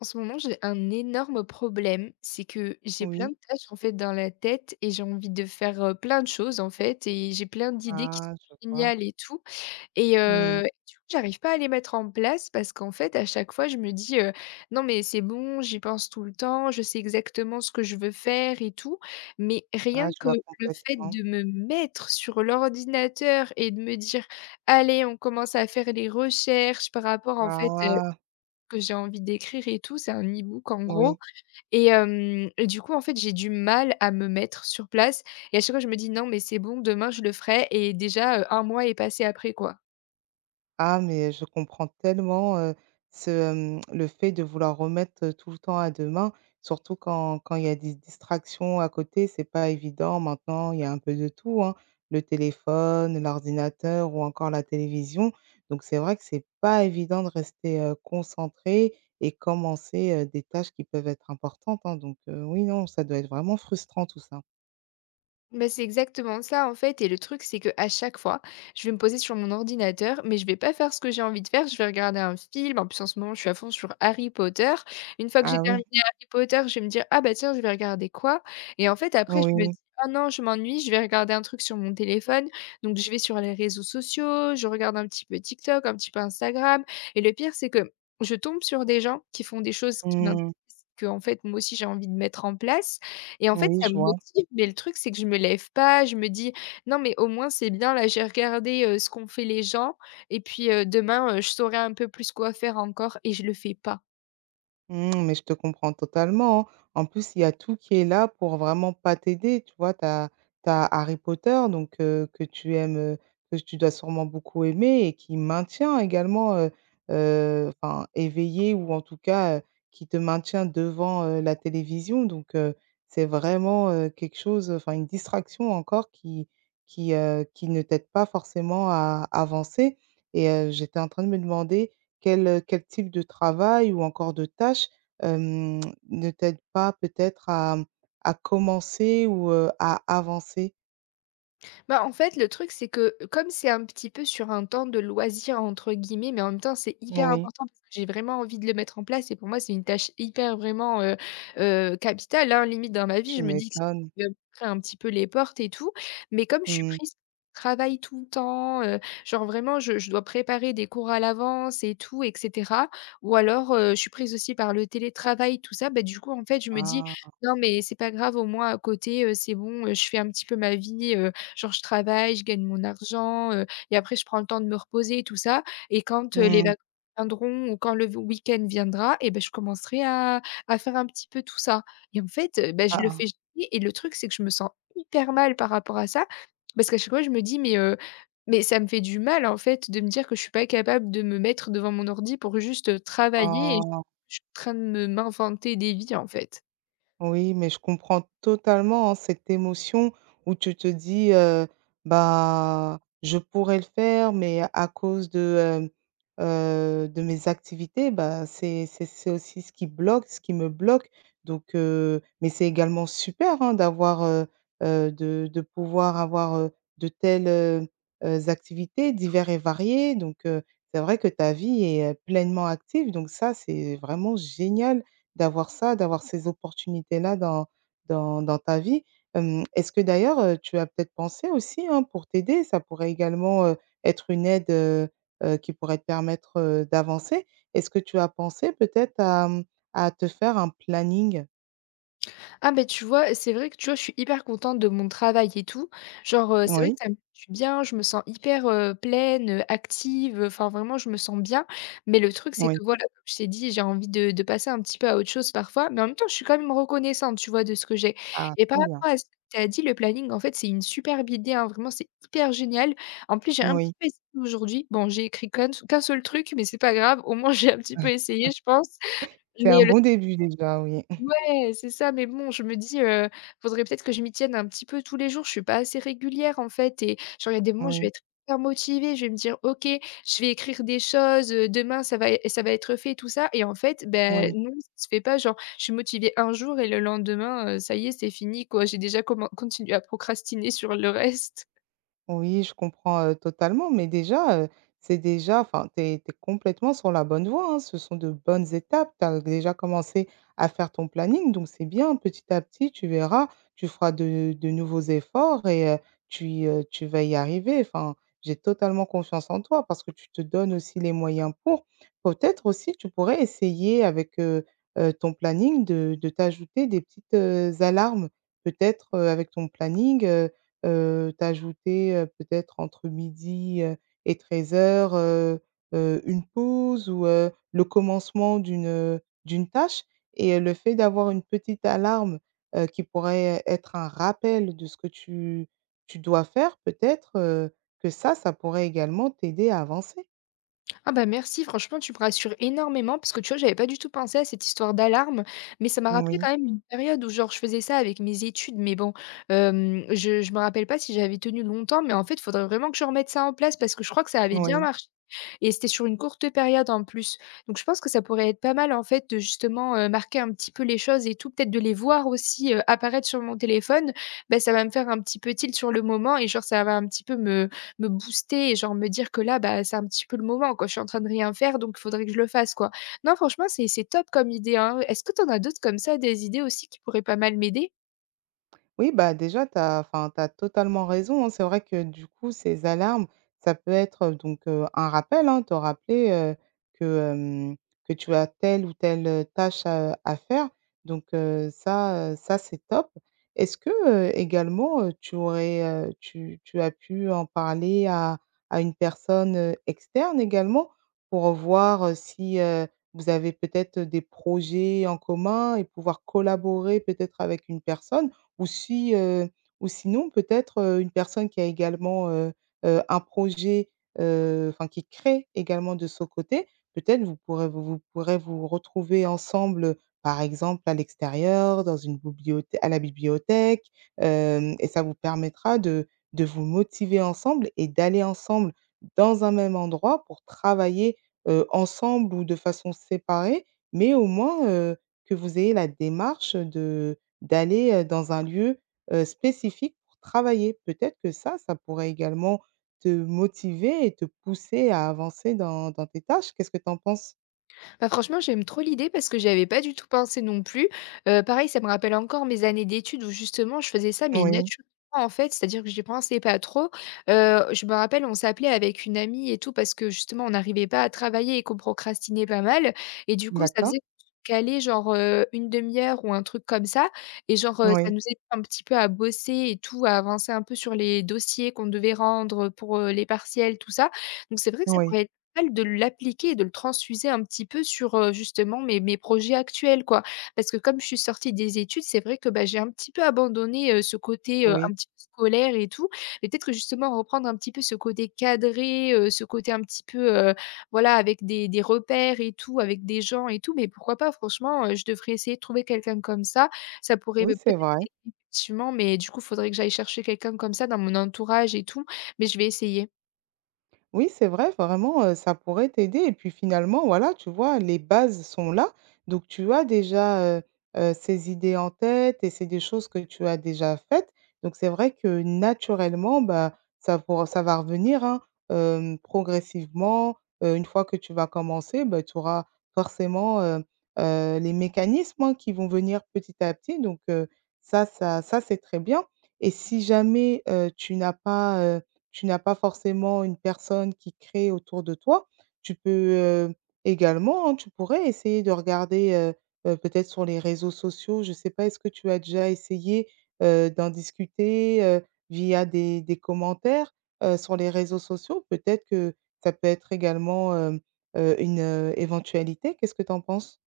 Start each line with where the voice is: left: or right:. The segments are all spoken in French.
left: En ce moment, j'ai un énorme problème, c'est que j'ai plein
right: Oui.
left: de tâches en fait dans la tête et j'ai envie de faire, plein de choses en fait et j'ai plein d'idées qui sont
right: Ah, je vois.
left: géniales et tout et
right: Mmh.
left: du coup, j'arrive pas à les mettre en place parce qu'en fait, à chaque fois, je me dis: «Non mais c'est bon, j'y pense tout le temps, je sais exactement ce que je veux faire et tout». Mais
right: Ah,
left: rien
right: je
left: que
right: vois
left: le fait
right: complètement.
left: de me mettre sur l'ordinateur et de me dire: «Allez, on commence à faire les recherches par rapport en fait,
right: Ah,
left: que j'ai envie d'écrire et tout». C'est un e-book en gros
right: oui.
left: et hem et du coup, en fait, j'ai du mal à me mettre sur place et à chaque fois je me dis: «Non mais c'est bon, demain je le ferai», et déjà, 1 mois est passé après, quoi.
right: Ah, mais je comprends tellement, le fait de vouloir remettre, tout le temps à demain, surtout quand il y a des distractions à côté, c'est pas évident. Maintenant, il y a un peu de tout, hein, le téléphone, l'ordinateur ou encore la télévision. Donc c'est vrai que c'est pas évident de rester, concentré et commencer, des tâches qui peuvent être importantes, hein. Donc, oui, non, ça doit être vraiment frustrant tout ça.
left: Bah, c'est exactement ça en fait et le truc c'est que à chaque fois, je vais me poser sur mon ordinateur, mais je vais pas faire ce que j'ai envie de faire, je vais regarder un film. En plus en ce moment, je suis à fond sur Harry Potter. Une fois que j'ai
right: Ah oui.
left: terminé Harry Potter, je vais me dire: «Ah bah tiens, je vais regarder quoi?» et en fait après je me
right: Oui,
left: dis: «Ah non, je m'ennuie, je vais regarder un truc sur mon téléphone». Donc je vais sur les réseaux sociaux, je regarde un petit peu TikTok, un petit peu Instagram et le pire c'est que je tombe sur des gens qui font des choses qui m'intéressent,
right: mmh,
left: qu'en fait moi aussi j'ai envie de mettre en place et en fait,
right: oui,
left: ça
right: je
left: me
right: vois.
left: motive, mais le truc, c'est que je me lève pas, je me dis: «Non, mais au moins, c'est bien, là, j'ai regardé, ce qu'ont fait les gens et puis, demain, je saurai un peu plus quoi faire encore» et je le fais pas.
right: Mmh, mais je te comprends totalement, hein. En plus, il y a tout qui est là pour vraiment pas t'aider, tu vois? Tu as Harry Potter donc que tu aimes, que tu dois sûrement beaucoup aimer et qui maintient également, enfin éveillé ou en tout cas, qui te maintient devant, la télévision donc c'est vraiment, quelque chose, enfin une distraction encore qui ne t'aide pas forcément à avancer et j'étais en train de me demander quel type de travail ou encore de tâches, hem, ne t'aide pas peut-être à commencer ou, à avancer?
left: Bah, en fait, le truc, c'est que comme c'est un petit peu sur un temps de «loisir» entre guillemets, mais en même temps, c'est hyper
right: Oui.
left: important parce que j'ai vraiment envie de le mettre en place et pour moi, c'est une tâche hyper vraiment, capitale, hein, limite dans ma vie.
right: Tu
left: Je me dis que
right: m'étonnes.
left: c'est un petit peu les portes et tout, mais comme je suis
right: Mmh.
left: prise par le travail tout le temps, genre vraiment je dois préparer des cours à l'avance et tout et cetera ou alors, je suis prise aussi par le télétravail, tout ça, bah, du coup, en fait, je me dis:
right: Ah.
left: «Non, mais c'est pas grave, au moins à côté, c'est bon, je fais un petit peu ma vie,» genre je travaille, je gagne mon argent, et après je prends le temps de me reposer tout ça et quand, les
right: Mmh.
left: vacances viendront ou quand le week-end viendra et beh, je commencerai à faire un petit peu tout ça et en fait, bah, je
right: Ah,
left: le
right: ah.
left: fais jamais et le truc c'est que je me sens hyper mal par rapport à ça parce qu'à chaque fois je me dis: mais ça me fait du mal en fait de me dire que je suis pas capable de me mettre devant mon ordi pour juste, travailler».
right: Oh.
left: Je suis en train de me m'inventer des vies, en fait.
right: Oui, mais je comprends totalement, hein, cette émotion où tu te dis: «Bah, je pourrais le faire, mais à cause de mes activités, bah, c'est aussi ce qui bloque, ce qui me bloque». Donc mais c'est également super, hein, d'avoir, de pouvoir avoir, de telles, activités diverses et variées. Donc c'est vrai que ta vie est, pleinement active, donc ça, c'est vraiment génial. D'avoir ça, d'avoir ces opportunités-là dans ta vie. Est-ce que d'ailleurs, tu as peut-être pensé aussi, hein, pour t'aider, ça pourrait également, être une aide, qui pourrait te permettre, d'avancer. Est-ce que tu as pensé peut-être à te faire un planning?
left: Ah ben tu vois, c'est vrai que, tu vois, je suis hyper contente de mon travail et tout. Genre, c'est vrai que
right: Oui,
left: ça me fait du bien, je me sens hyper, pleine, active, enfin vraiment je me sens bien. Mais le truc, c'est
right: oui.
left: que voilà, comme je t'ai dit, j'ai envie de passer un petit peu à autre chose parfois, mais en même temps, je suis quand même reconnaissante, tu vois, de ce que j'ai.
right: Ah,
left: Et par
right: très bien.
left: rapport à ce que tu as dit, le planning, en fait, c'est une superbe idée, hein, vraiment, c'est hyper génial. En plus, j'ai un petit
right: Oui.
left: peu essayé aujourd'hui. Bon, j'ai écrit qu'un seul truc, mais c'est pas grave, au moins j'ai un petit peu essayé, je pense.
right: C'est
left: Mais
right: un bon début déjà, oui.
left: Ouais, c'est ça, mais bon, je me dis, faudrait peut-être que je m'y tienne un petit peu tous les jours. Je suis pas assez régulière, en fait et genre, il y a des moments, je vais
right: Oui,
left: être hyper motivée, je vais me dire: «OK, je vais écrire des choses, demain ça va être fait», tout ça et en fait, ben,
right: oui.
left: non, ça se fait pas. Genre, je suis motivée un jour et le lendemain, ça y est, c'est fini, quoi. J'ai déjà commen continué à procrastiner sur le reste.
right: Oui, je comprends, totalement, mais déjà, c'est déjà enfin, tu es complètement sur la bonne voie, hein. Ce sont de bonnes étapes. Tu as déjà commencé à faire ton planning, donc c'est bien. Petit à petit, tu verras, tu feras de nouveaux efforts et tu vas y arriver. Enfin, j'ai totalement confiance en toi parce que tu te donnes aussi les moyens pour. Peut-être aussi, tu pourrais essayer avec, ton planning de t'ajouter des petites, alarmes. Peut-être, avec ton planning, t'ajouter, peut-être entre midi et 13:00, une pause ou le commencement d'une tâche et le fait d'avoir une petite alarme, qui pourrait être un rappel de ce que tu dois faire peut-être, que ça pourrait également t'aider à avancer.
left: Ah bah merci, franchement, tu me rassures énormément parce que tu vois, j'avais pas du tout pensé à cette histoire d'alarme, mais ça m'a rappelé
right: Oui,
left: quand même une période où genre je faisais ça avec mes études, mais bon, je me rappelle pas si j'avais tenu longtemps, mais en fait, il faudrait vraiment que je remette ça en place parce que je crois que ça avait bien
right: oui.
left: marché et c'était sur une courte période en plus. Donc je pense que ça pourrait être pas mal en fait de justement, marquer un petit peu les choses et tout, peut-être de les voir aussi, apparaître sur mon téléphone. Bah, ça va me faire un petit peu tilt sur le moment et genre ça va un petit peu me booster et genre me dire que là, bah, c'est un petit peu le moment, quoi. Je suis en train de rien faire, donc il faudrait que je le fasse, quoi. Non, franchement, c'est top comme idée, hein. Est-ce que tu en as d'autres comme ça, des idées aussi qui pourraient pas mal m'aider?
right: Oui, bah, déjà, tu as enfin, t'as totalement raison, hein. C'est vrai que du coup, ces alarmes, ça peut être, donc un rappel, hein, te rappeler, que, hem, que tu as telle ou telle, tâche à faire. Donc ça, c'est top. Est-ce que, également, tu aurais, tu tu as pu en parler à une personne, externe également? Pour voir, si, vous avez peut-être, des projets en commun et pouvoir collaborer peut-être avec une personne ou si, ou sinon peut-être, une personne qui a également, un projet, enfin qui crée également de son côté, peut-être vous pourrez vous retrouver ensemble, par exemple à l'extérieur, dans une bibliothèque à la bibliothèque, hem et ça vous permettra de vous motiver ensemble et d'aller ensemble dans un même endroit pour travailler, ensemble ou de façon séparée, mais au moins, que vous ayez la démarche de d'aller, dans un lieu, spécifique pour travailler. Peut-être que ça pourrait également te motiver et te pousser à avancer dans tes tâches. Qu'est-ce que tu en penses?
left: Bah, franchement, j'aime trop l'idée parce que j'y avais pas du tout pensé non plus. Pareil, ça me rappelle encore mes années d'études où justement je faisais ça mais
right: Oui,
left: naturellement en fait, c'est-à-dire que j'y pensais pas trop. Je me rappelle, on s'appelait avec une amie et tout parce que justement on n'arrivait pas à travailler et qu'on procrastinait pas mal et du coup, ça
right: d'accord.
left: faisait caler genre, une demi-heure heure ou un truc comme ça et genre, ça
right: Oui,
left: nous aidait un petit peu à bosser et tout, à avancer un peu sur les dossiers qu'on devait rendre, pour, les partiels, tout ça. Donc c'est vrai que ça
right: oui,
left: pourrait être mal de l'appliquer et de le transfuser un petit peu sur, justement mes projets actuels, quoi. Parce que comme je suis sortie des études, c'est vrai que, bah, j'ai un petit peu abandonné, ce côté,
right: oui,
left: un petit peu scolaire et tout. Mais peut-être que justement reprendre un petit peu ce côté cadré, ce côté un petit peu, voilà, avec des repères et tout, avec des gens et tout, mais pourquoi pas? Franchement, je devrais essayer de trouver quelqu'un comme ça. Ça pourrait
right: oui,
left: me
right: c'est
left: peut-être
right: vrai.
left: effectivement, mais du coup, il faudrait que j'aille chercher quelqu'un comme ça dans mon entourage et tout, mais je vais essayer.
right: Oui, c'est vrai, vraiment, ça pourrait t'aider et puis finalement, voilà, tu vois, les bases sont là. Donc tu as déjà, ces idées en tête et c'est des choses que tu as déjà faites. Donc c'est vrai que naturellement, bah, ça va revenir, hein, progressivement, une fois que tu vas commencer, bah, tu auras forcément, les mécanismes, hein, qui vont venir petit à petit. Donc ça, c'est très bien et si jamais, tu n'as pas forcément une personne qui crée autour de toi. Tu peux, heu, également, hein, tu pourrais essayer de regarder, peut-être sur les réseaux sociaux, je ne sais pas, est-ce que tu as déjà essayé, d'en discuter, via des commentaires, sur les réseaux sociaux? Peut-être que ça peut être également, une, éventualité. Qu'est-ce que tu en penses?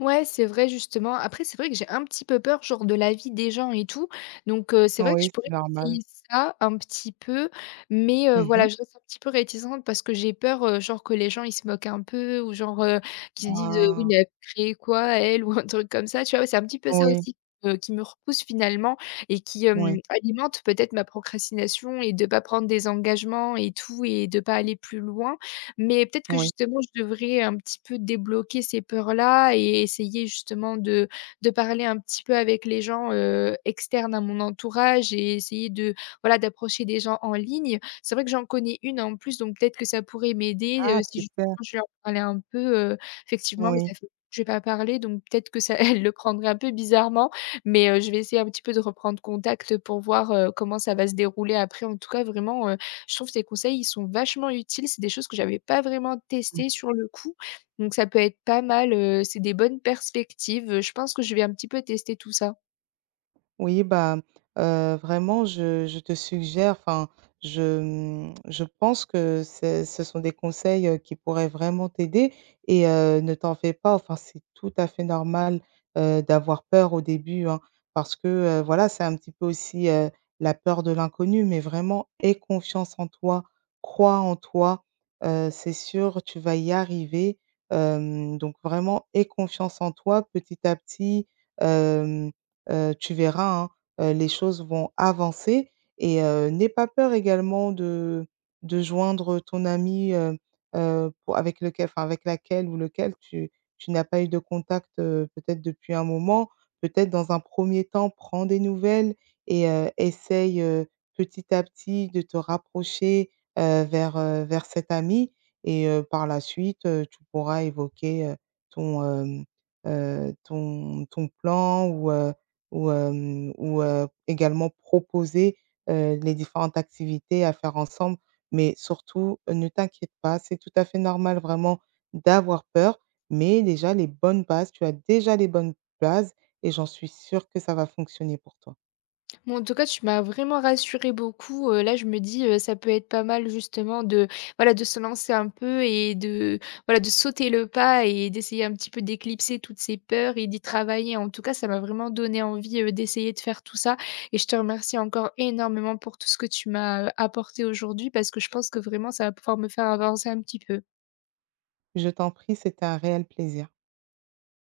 left: Ouais, c'est vrai justement. Après, c'est vrai que j'ai un petit peu peur, genre, de l'avis des gens et tout. Donc, c'est vrai que je
right: Oui, c'est
left: pourrais
right: normal.
left: essayer ça un petit peu, mais,
right: Mmh.
left: voilà, je reste un petit peu réticente parce que j'ai peur, genre, que les gens ils se moquent un peu ou genre, qu'ils se disent: «Oui,
right: Ah!
left: mais elle a créé quoi elle?», ou un truc comme ça, tu vois? Ouais, c'est un petit peu ça
right: Oui,
left: aussi, qui me repousse finalement et qui,
right: oui,
left: alimente peut-être ma procrastination et de pas prendre des engagements et tout et de pas aller plus loin, mais peut-être que
right: oui.
left: justement je devrais un petit peu débloquer ces peurs-là et essayer justement de parler un petit peu avec les gens, externes à mon entourage et essayer de, voilà, d'approcher des gens en ligne. C'est vrai que j'en connais une en plus, donc peut-être que ça pourrait m'aider,
right: Ah
left: si justement
right: super!
left: je leur parlais un peu, effectivement, mais ça
right: Oui.
left: fait je vais pas parler, donc peut-être que ça elle le prendrait un peu bizarrement, mais je vais essayer un petit peu de reprendre contact pour voir, comment ça va se dérouler après. En tout cas, vraiment, je trouve que tes conseils, ils sont vachement utiles. C'est des choses que j'avais pas vraiment testées sur le coup, donc ça peut être pas mal, c'est des bonnes perspectives, je pense que je vais un petit peu tester tout ça.
right: Oui, bah, vraiment, je te suggère, enfin, je pense que c'est ce sont des conseils, qui pourraient vraiment t'aider et ne t'en fais pas, enfin, c'est tout à fait normal, d'avoir peur au début, hein, parce que, voilà, c'est un petit peu aussi, la peur de l'inconnu, mais vraiment, aie confiance en toi, crois en toi, c'est sûr, tu vas y arriver, donc vraiment, aie confiance en toi petit à petit, euh, tu verras, hein, les choses vont avancer et n'aie pas peur également de joindre ton ami pour avec lequel enfin, avec laquelle ou lequel tu n'as pas eu de contact, peut-être depuis un moment. Peut-être dans un premier temps, prends des nouvelles et essaye, petit à petit de te rapprocher, vers cette amie et par la suite, tu pourras évoquer, ton, hem, ton plan ou également proposer, les différentes activités à faire ensemble. Mais surtout, ne t'inquiète pas, c'est tout à fait normal vraiment d'avoir peur, mais déjà les bonnes bases tu as déjà les bonnes bases et j'en suis sûre que ça va fonctionner pour toi.
left: Bon, en tout cas, tu m'as vraiment rassuré beaucoup. Là, je me dis, ça peut être pas mal justement de, voilà, de se lancer un peu et de, voilà, de sauter le pas et d'essayer un petit peu d'éclipser toutes ces peurs et d'y travailler. En tout cas, ça m'a vraiment donné envie, d'essayer de faire tout ça et je te remercie encore énormément pour tout ce que tu m'as, apporté aujourd'hui parce que je pense que vraiment ça va pouvoir me faire avancer un petit peu.
right: Je t'en prie, c'était un réel plaisir.